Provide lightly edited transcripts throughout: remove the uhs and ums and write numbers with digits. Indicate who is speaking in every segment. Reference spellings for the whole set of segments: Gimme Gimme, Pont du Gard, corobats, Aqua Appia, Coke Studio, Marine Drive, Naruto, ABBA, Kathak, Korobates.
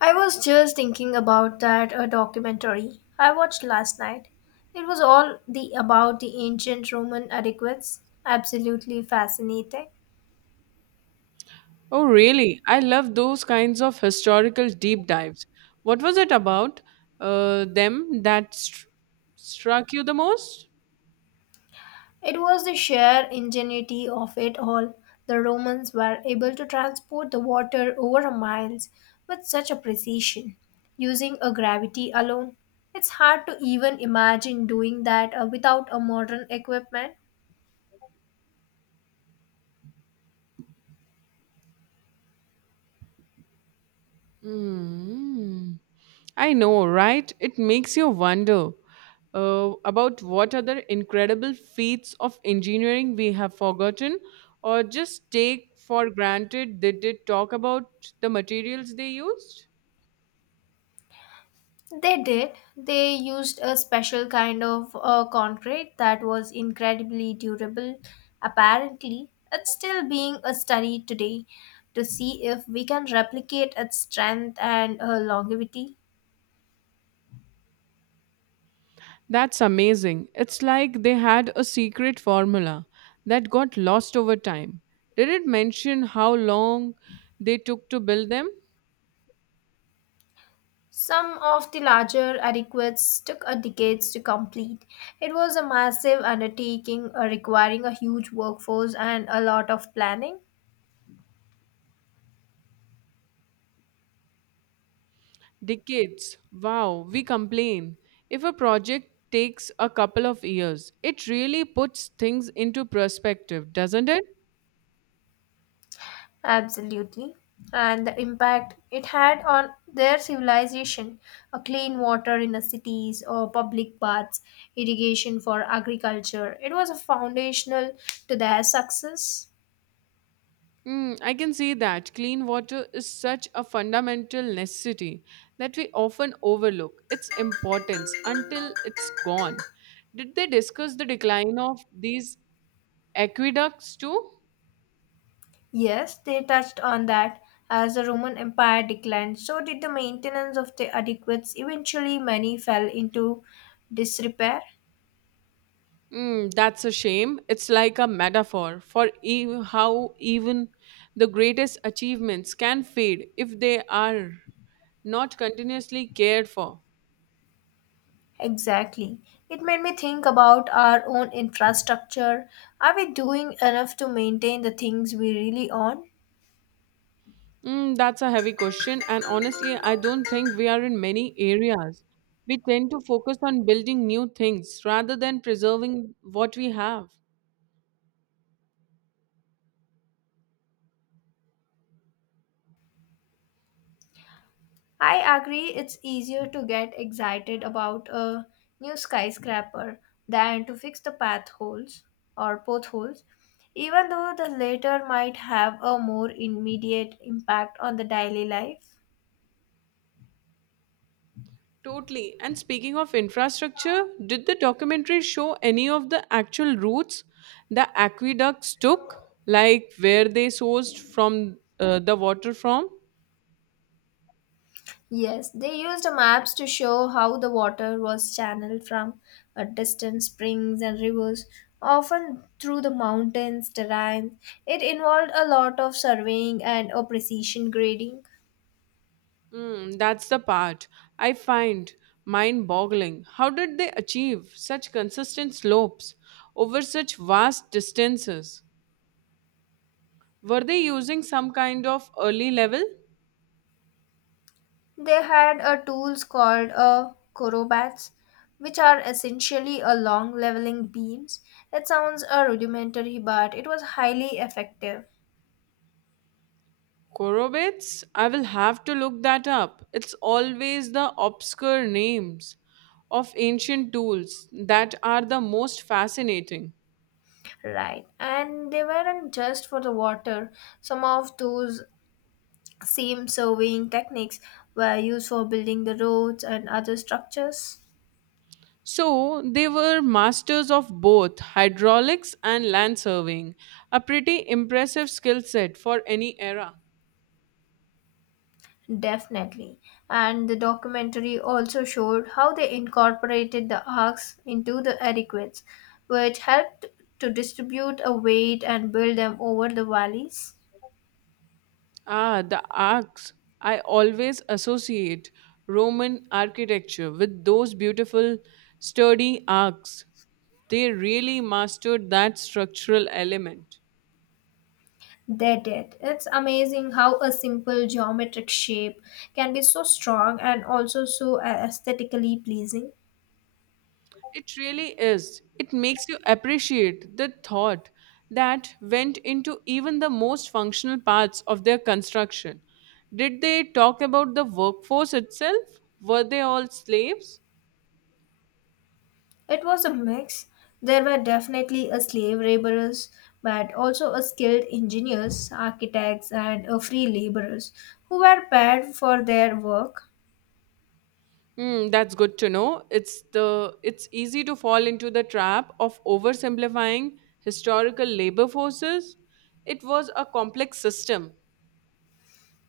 Speaker 1: I was just thinking about that documentary I watched last night. It was all the about the ancient Roman adequates. Absolutely fascinating.
Speaker 2: Oh, really? I love those kinds of historical deep dives. What was it about them struck you the most?
Speaker 1: It was the sheer ingenuity of it all. The Romans were able to transport the water over a miles with such a precision, using a gravity alone. It's hard to even imagine doing that without a modern equipment.
Speaker 2: Mm. I know, right? It makes you wonder about what other incredible feats of engineering we have forgotten or just take for granted. They did talk about the materials they used.
Speaker 1: They did. They used a special kind of concrete that was incredibly durable. Apparently, it's still being studied today to see if we can replicate its strength and longevity.
Speaker 2: That's amazing. It's like they had a secret formula that got lost over time. Did it mention how long they took to build them?
Speaker 1: Some of the larger adequates took a decades to complete. It was a massive undertaking requiring a huge workforce and a lot of planning.
Speaker 2: Decades. Wow, we complain. If a project takes a couple of years, it really puts things into perspective, doesn't it?
Speaker 1: Absolutely. And the impact it had on their civilization, a clean water in the cities or public baths, irrigation for agriculture. It was a foundational to their success.
Speaker 2: Mm, I can see that clean water is such a fundamental necessity that we often overlook its importance until it's gone. Did they discuss the decline of these aqueducts too?
Speaker 1: Yes, they touched on that. As the Roman Empire declined, so did the maintenance of the adequates. Eventually, many fell into disrepair.
Speaker 2: Mm, that's a shame. It's like a metaphor for how even the greatest achievements can fade if they are not continuously cared for.
Speaker 1: Exactly. It made me think about our own infrastructure. Are we doing enough to maintain the things we really own?
Speaker 2: Mm, that's a heavy question, and honestly, I don't think we are in many areas. We tend to focus on building new things rather than preserving what we have.
Speaker 1: I agree, it's easier to get excited about a new skyscraper than to fix the path holes or potholes, even though the latter might have a more immediate impact on the daily life.
Speaker 2: Totally. And speaking of infrastructure, did the documentary show any of the actual routes the aqueducts took, like where they sourced from the water from?
Speaker 1: Yes, they used maps to show how the water was channeled from distant springs and rivers, often through the mountains, terrain. It involved a lot of surveying and a precision grading.
Speaker 2: Mm, that's the part I find mind boggling. How did they achieve such consistent slopes over such vast distances? Were they using some kind of early level?
Speaker 1: They had a tools called a corobats, which are essentially a long leveling beams. It sounds a rudimentary, but it was highly effective.
Speaker 2: Korobates? I will have to look that up. It's always the obscure names of ancient tools that are the most fascinating.
Speaker 1: Right, and they weren't just for the water. Some of those same surveying techniques were used for building the roads and other structures.
Speaker 2: So they were masters of both hydraulics and land surveying, a pretty impressive skill set for any era.
Speaker 1: Definitely. And the documentary also showed how they incorporated the arcs into the adequates, which helped to distribute a weight and build them over the valleys.
Speaker 2: Ah, the arcs. I always associate Roman architecture with those beautiful, sturdy arcs. They really mastered that structural element.
Speaker 1: They did. It's amazing how a simple geometric shape can be so strong and also so aesthetically pleasing.
Speaker 2: It really is. It makes you appreciate the thought that went into even the most functional parts of their construction. Did they talk about the workforce itself? Were they all slaves?
Speaker 1: It was a mix. There were definitely a slave laborers, but also a skilled engineers, architects, and a free laborers who were paid for their work.
Speaker 2: Hmm, that's good to know. It's easy to fall into the trap of oversimplifying historical labor forces. It was a complex system.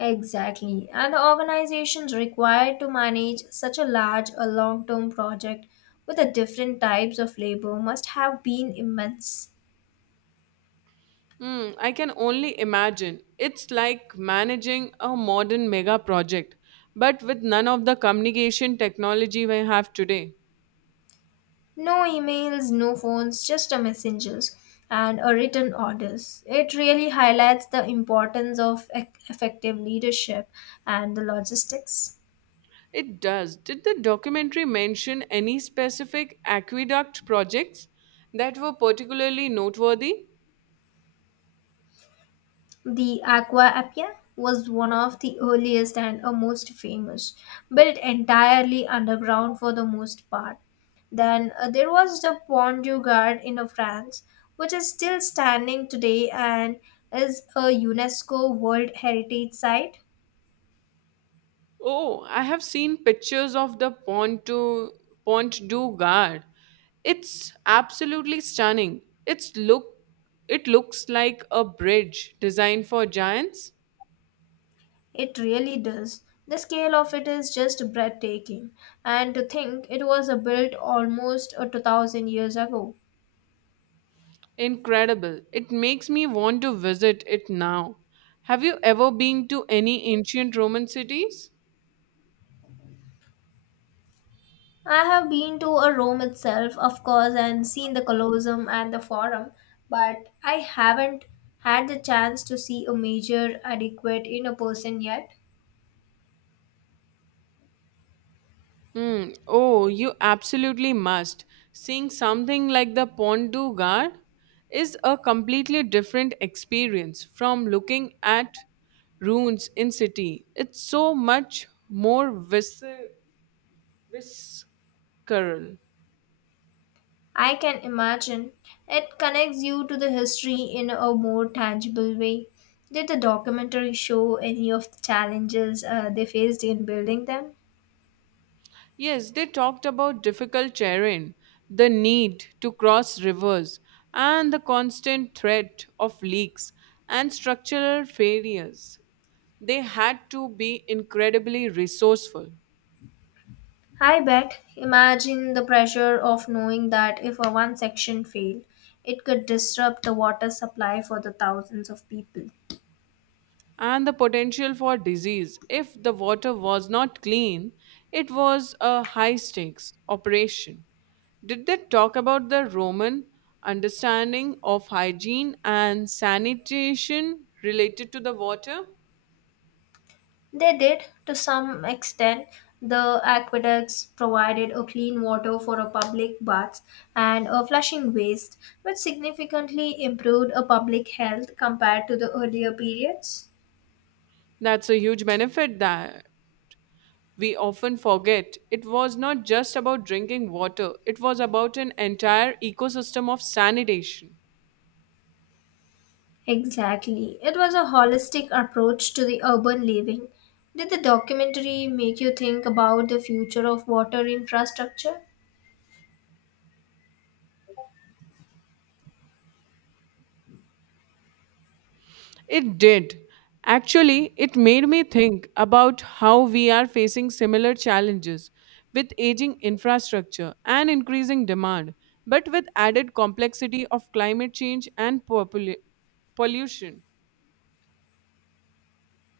Speaker 1: Exactly, and the organizations required to manage such a large, a long-term project with the different types of labor must have been immense.
Speaker 2: Hmm, I can only imagine. It's like managing a modern mega project, but with none of the communication technology we have today.
Speaker 1: No emails, no phones, just a messengers and a written orders. It really highlights the importance of effective leadership and the logistics.
Speaker 2: It does. Did the documentary mention any specific aqueduct projects that were particularly noteworthy?
Speaker 1: The Aqua Appia was one of the earliest and a most famous, built entirely underground for the most part. Then there was the Pont du Gard in France, which is still standing today and is a UNESCO World Heritage Site.
Speaker 2: Oh, I have seen pictures of the Pont du Gard. It's absolutely stunning. It's look it looks like a bridge designed for giants.
Speaker 1: It really does. The scale of it is just breathtaking. And to think it was built almost 2000 years ago.
Speaker 2: Incredible. It makes me want to visit it now. Have you ever been to any ancient Roman cities?
Speaker 1: I have been to a Rome itself, of course, and seen the Colosseum and the Forum, but I haven't had the chance to see a major adequate in a person yet.
Speaker 2: Hmm. Oh, you absolutely must. Seeing something like the Pont du Gard is a completely different experience from looking at ruins in city. It's so much more visceral.
Speaker 1: I can imagine it connects you to the history in a more tangible way. Did the documentary show any of the challenges they faced in building them?
Speaker 2: Yes, they talked about difficult terrain, the need to cross rivers, and the constant threat of leaks and structural failures. They had to be incredibly resourceful.
Speaker 1: I bet. Imagine the pressure of knowing that if a one section failed, it could disrupt the water supply for the thousands of people.
Speaker 2: And the potential for disease, if the water was not clean, it was a high stakes operation. Did they talk about the Roman understanding of hygiene and sanitation related to the water?
Speaker 1: They did, to some extent. The aqueducts provided a clean water for a public baths and a flushing waste, which significantly improved a public health compared to the earlier periods.
Speaker 2: That's a huge benefit that we often forget. It was not just about drinking water, it was about an entire ecosystem of sanitation.
Speaker 1: Exactly. It was a holistic approach to the urban living. Did the documentary make you think about the future of water infrastructure?
Speaker 2: It did. Actually, it made me think about how we are facing similar challenges with aging infrastructure and increasing demand, but with added complexity of climate change and pollution.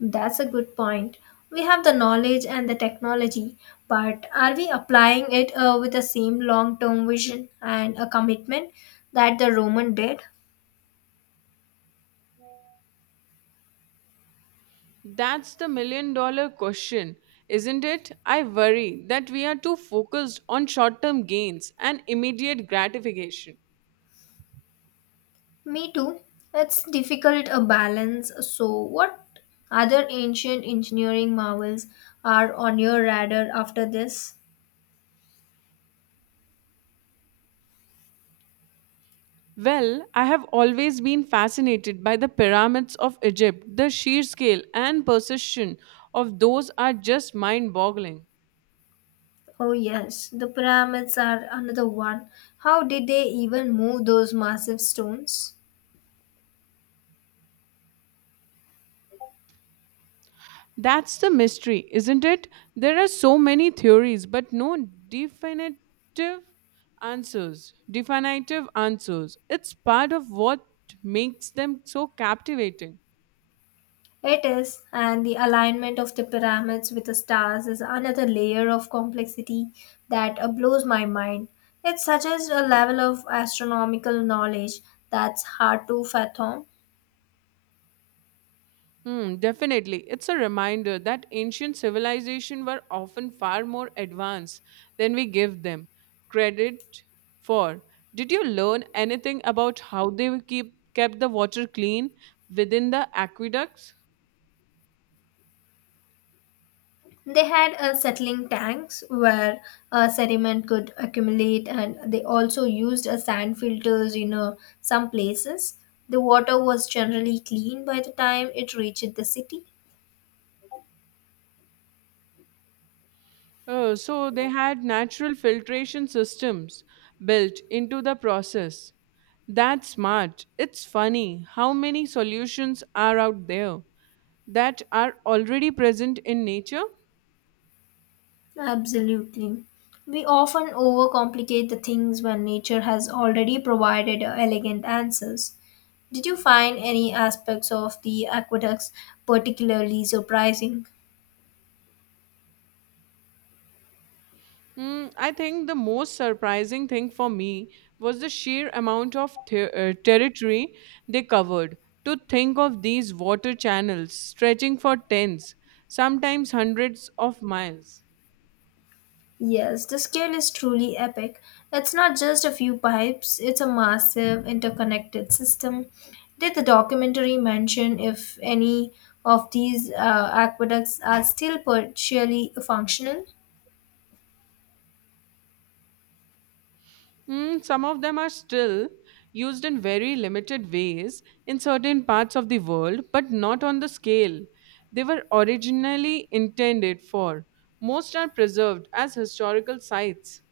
Speaker 1: That's a good point. We have the knowledge and the technology, but are we applying it with the same long term vision and a commitment that the Roman did?
Speaker 2: That's the million dollar question, isn't it? I worry that we are too focused on short term gains and immediate gratification.
Speaker 1: Me too. It's difficult a balance. So, what other ancient engineering marvels are on your radar after this?
Speaker 2: Well, I have always been fascinated by the pyramids of Egypt. The sheer scale and precision of those are just mind boggling.
Speaker 1: Oh, yes, the pyramids are another one. How did they even move those massive stones?
Speaker 2: That's the mystery, isn't it? There are so many theories, but no definitive answers. Definitive answers. It's part of what makes them so captivating.
Speaker 1: It is, and the alignment of the pyramids with the stars is another layer of complexity that blows my mind. It suggests a level of astronomical knowledge that's hard to fathom.
Speaker 2: Hmm, definitely. It's a reminder that ancient civilizations were often far more advanced than we give them credit for. Did you learn anything about how they keep kept the water clean within the aqueducts?
Speaker 1: They had settling tanks where sediment could accumulate, and they also used sand filters in some places. The water was generally clean by the time it reached the city.
Speaker 2: Oh, so they had natural filtration systems built into the process. That's smart. It's funny how many solutions are out there that are already present in nature.
Speaker 1: Absolutely. We often overcomplicate the things when nature has already provided elegant answers. Did you find any aspects of the aqueducts particularly surprising?
Speaker 2: Hmm, I think the most surprising thing for me was the sheer amount of territory they covered. To think of these water channels stretching for tens, sometimes hundreds of miles.
Speaker 1: Yes, the scale is truly epic. It's not just a few pipes, it's a massive interconnected system. Did the documentary mention if any of these aqueducts are still partially functional?
Speaker 2: Mm, some of them are still used in very limited ways in certain parts of the world, but not on the scale they were originally intended for. Most are preserved as historical sites.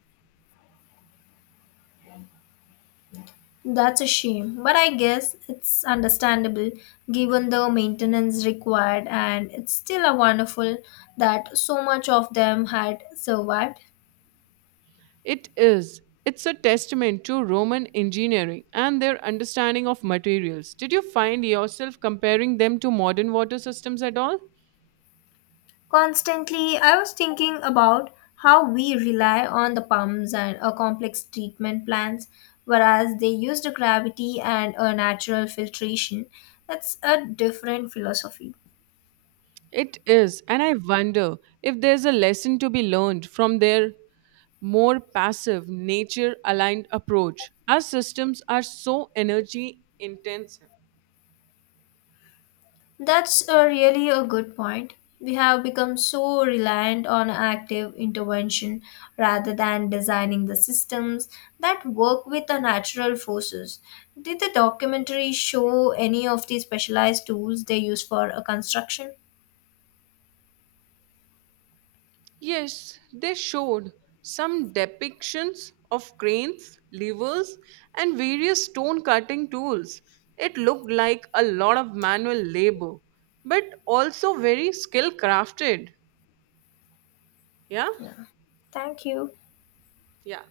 Speaker 1: That's a shame, but I guess it's understandable given the maintenance required, and it's still a wonderful that so much of them had survived.
Speaker 2: It is. It's a testament to Roman engineering and their understanding of materials. Did you find yourself comparing them to modern water systems at all?
Speaker 1: Constantly, I was thinking about how we rely on the pumps and complex treatment plants, whereas they use the gravity and a natural filtration. That's a different philosophy.
Speaker 2: It is, and I wonder if there's a lesson to be learned from their more passive, nature aligned approach. Our systems are so energy intensive.
Speaker 1: That's a really a good point. We have become so reliant on active intervention rather than designing the systems that work with the natural forces. Did the documentary show any of the specialized tools they use for a construction?
Speaker 2: Yes, they showed some depictions of cranes, levers, and various stone cutting tools. It looked like a lot of manual labor, but also very skill crafted. Yeah?
Speaker 1: Yeah. Thank you.
Speaker 2: Yeah.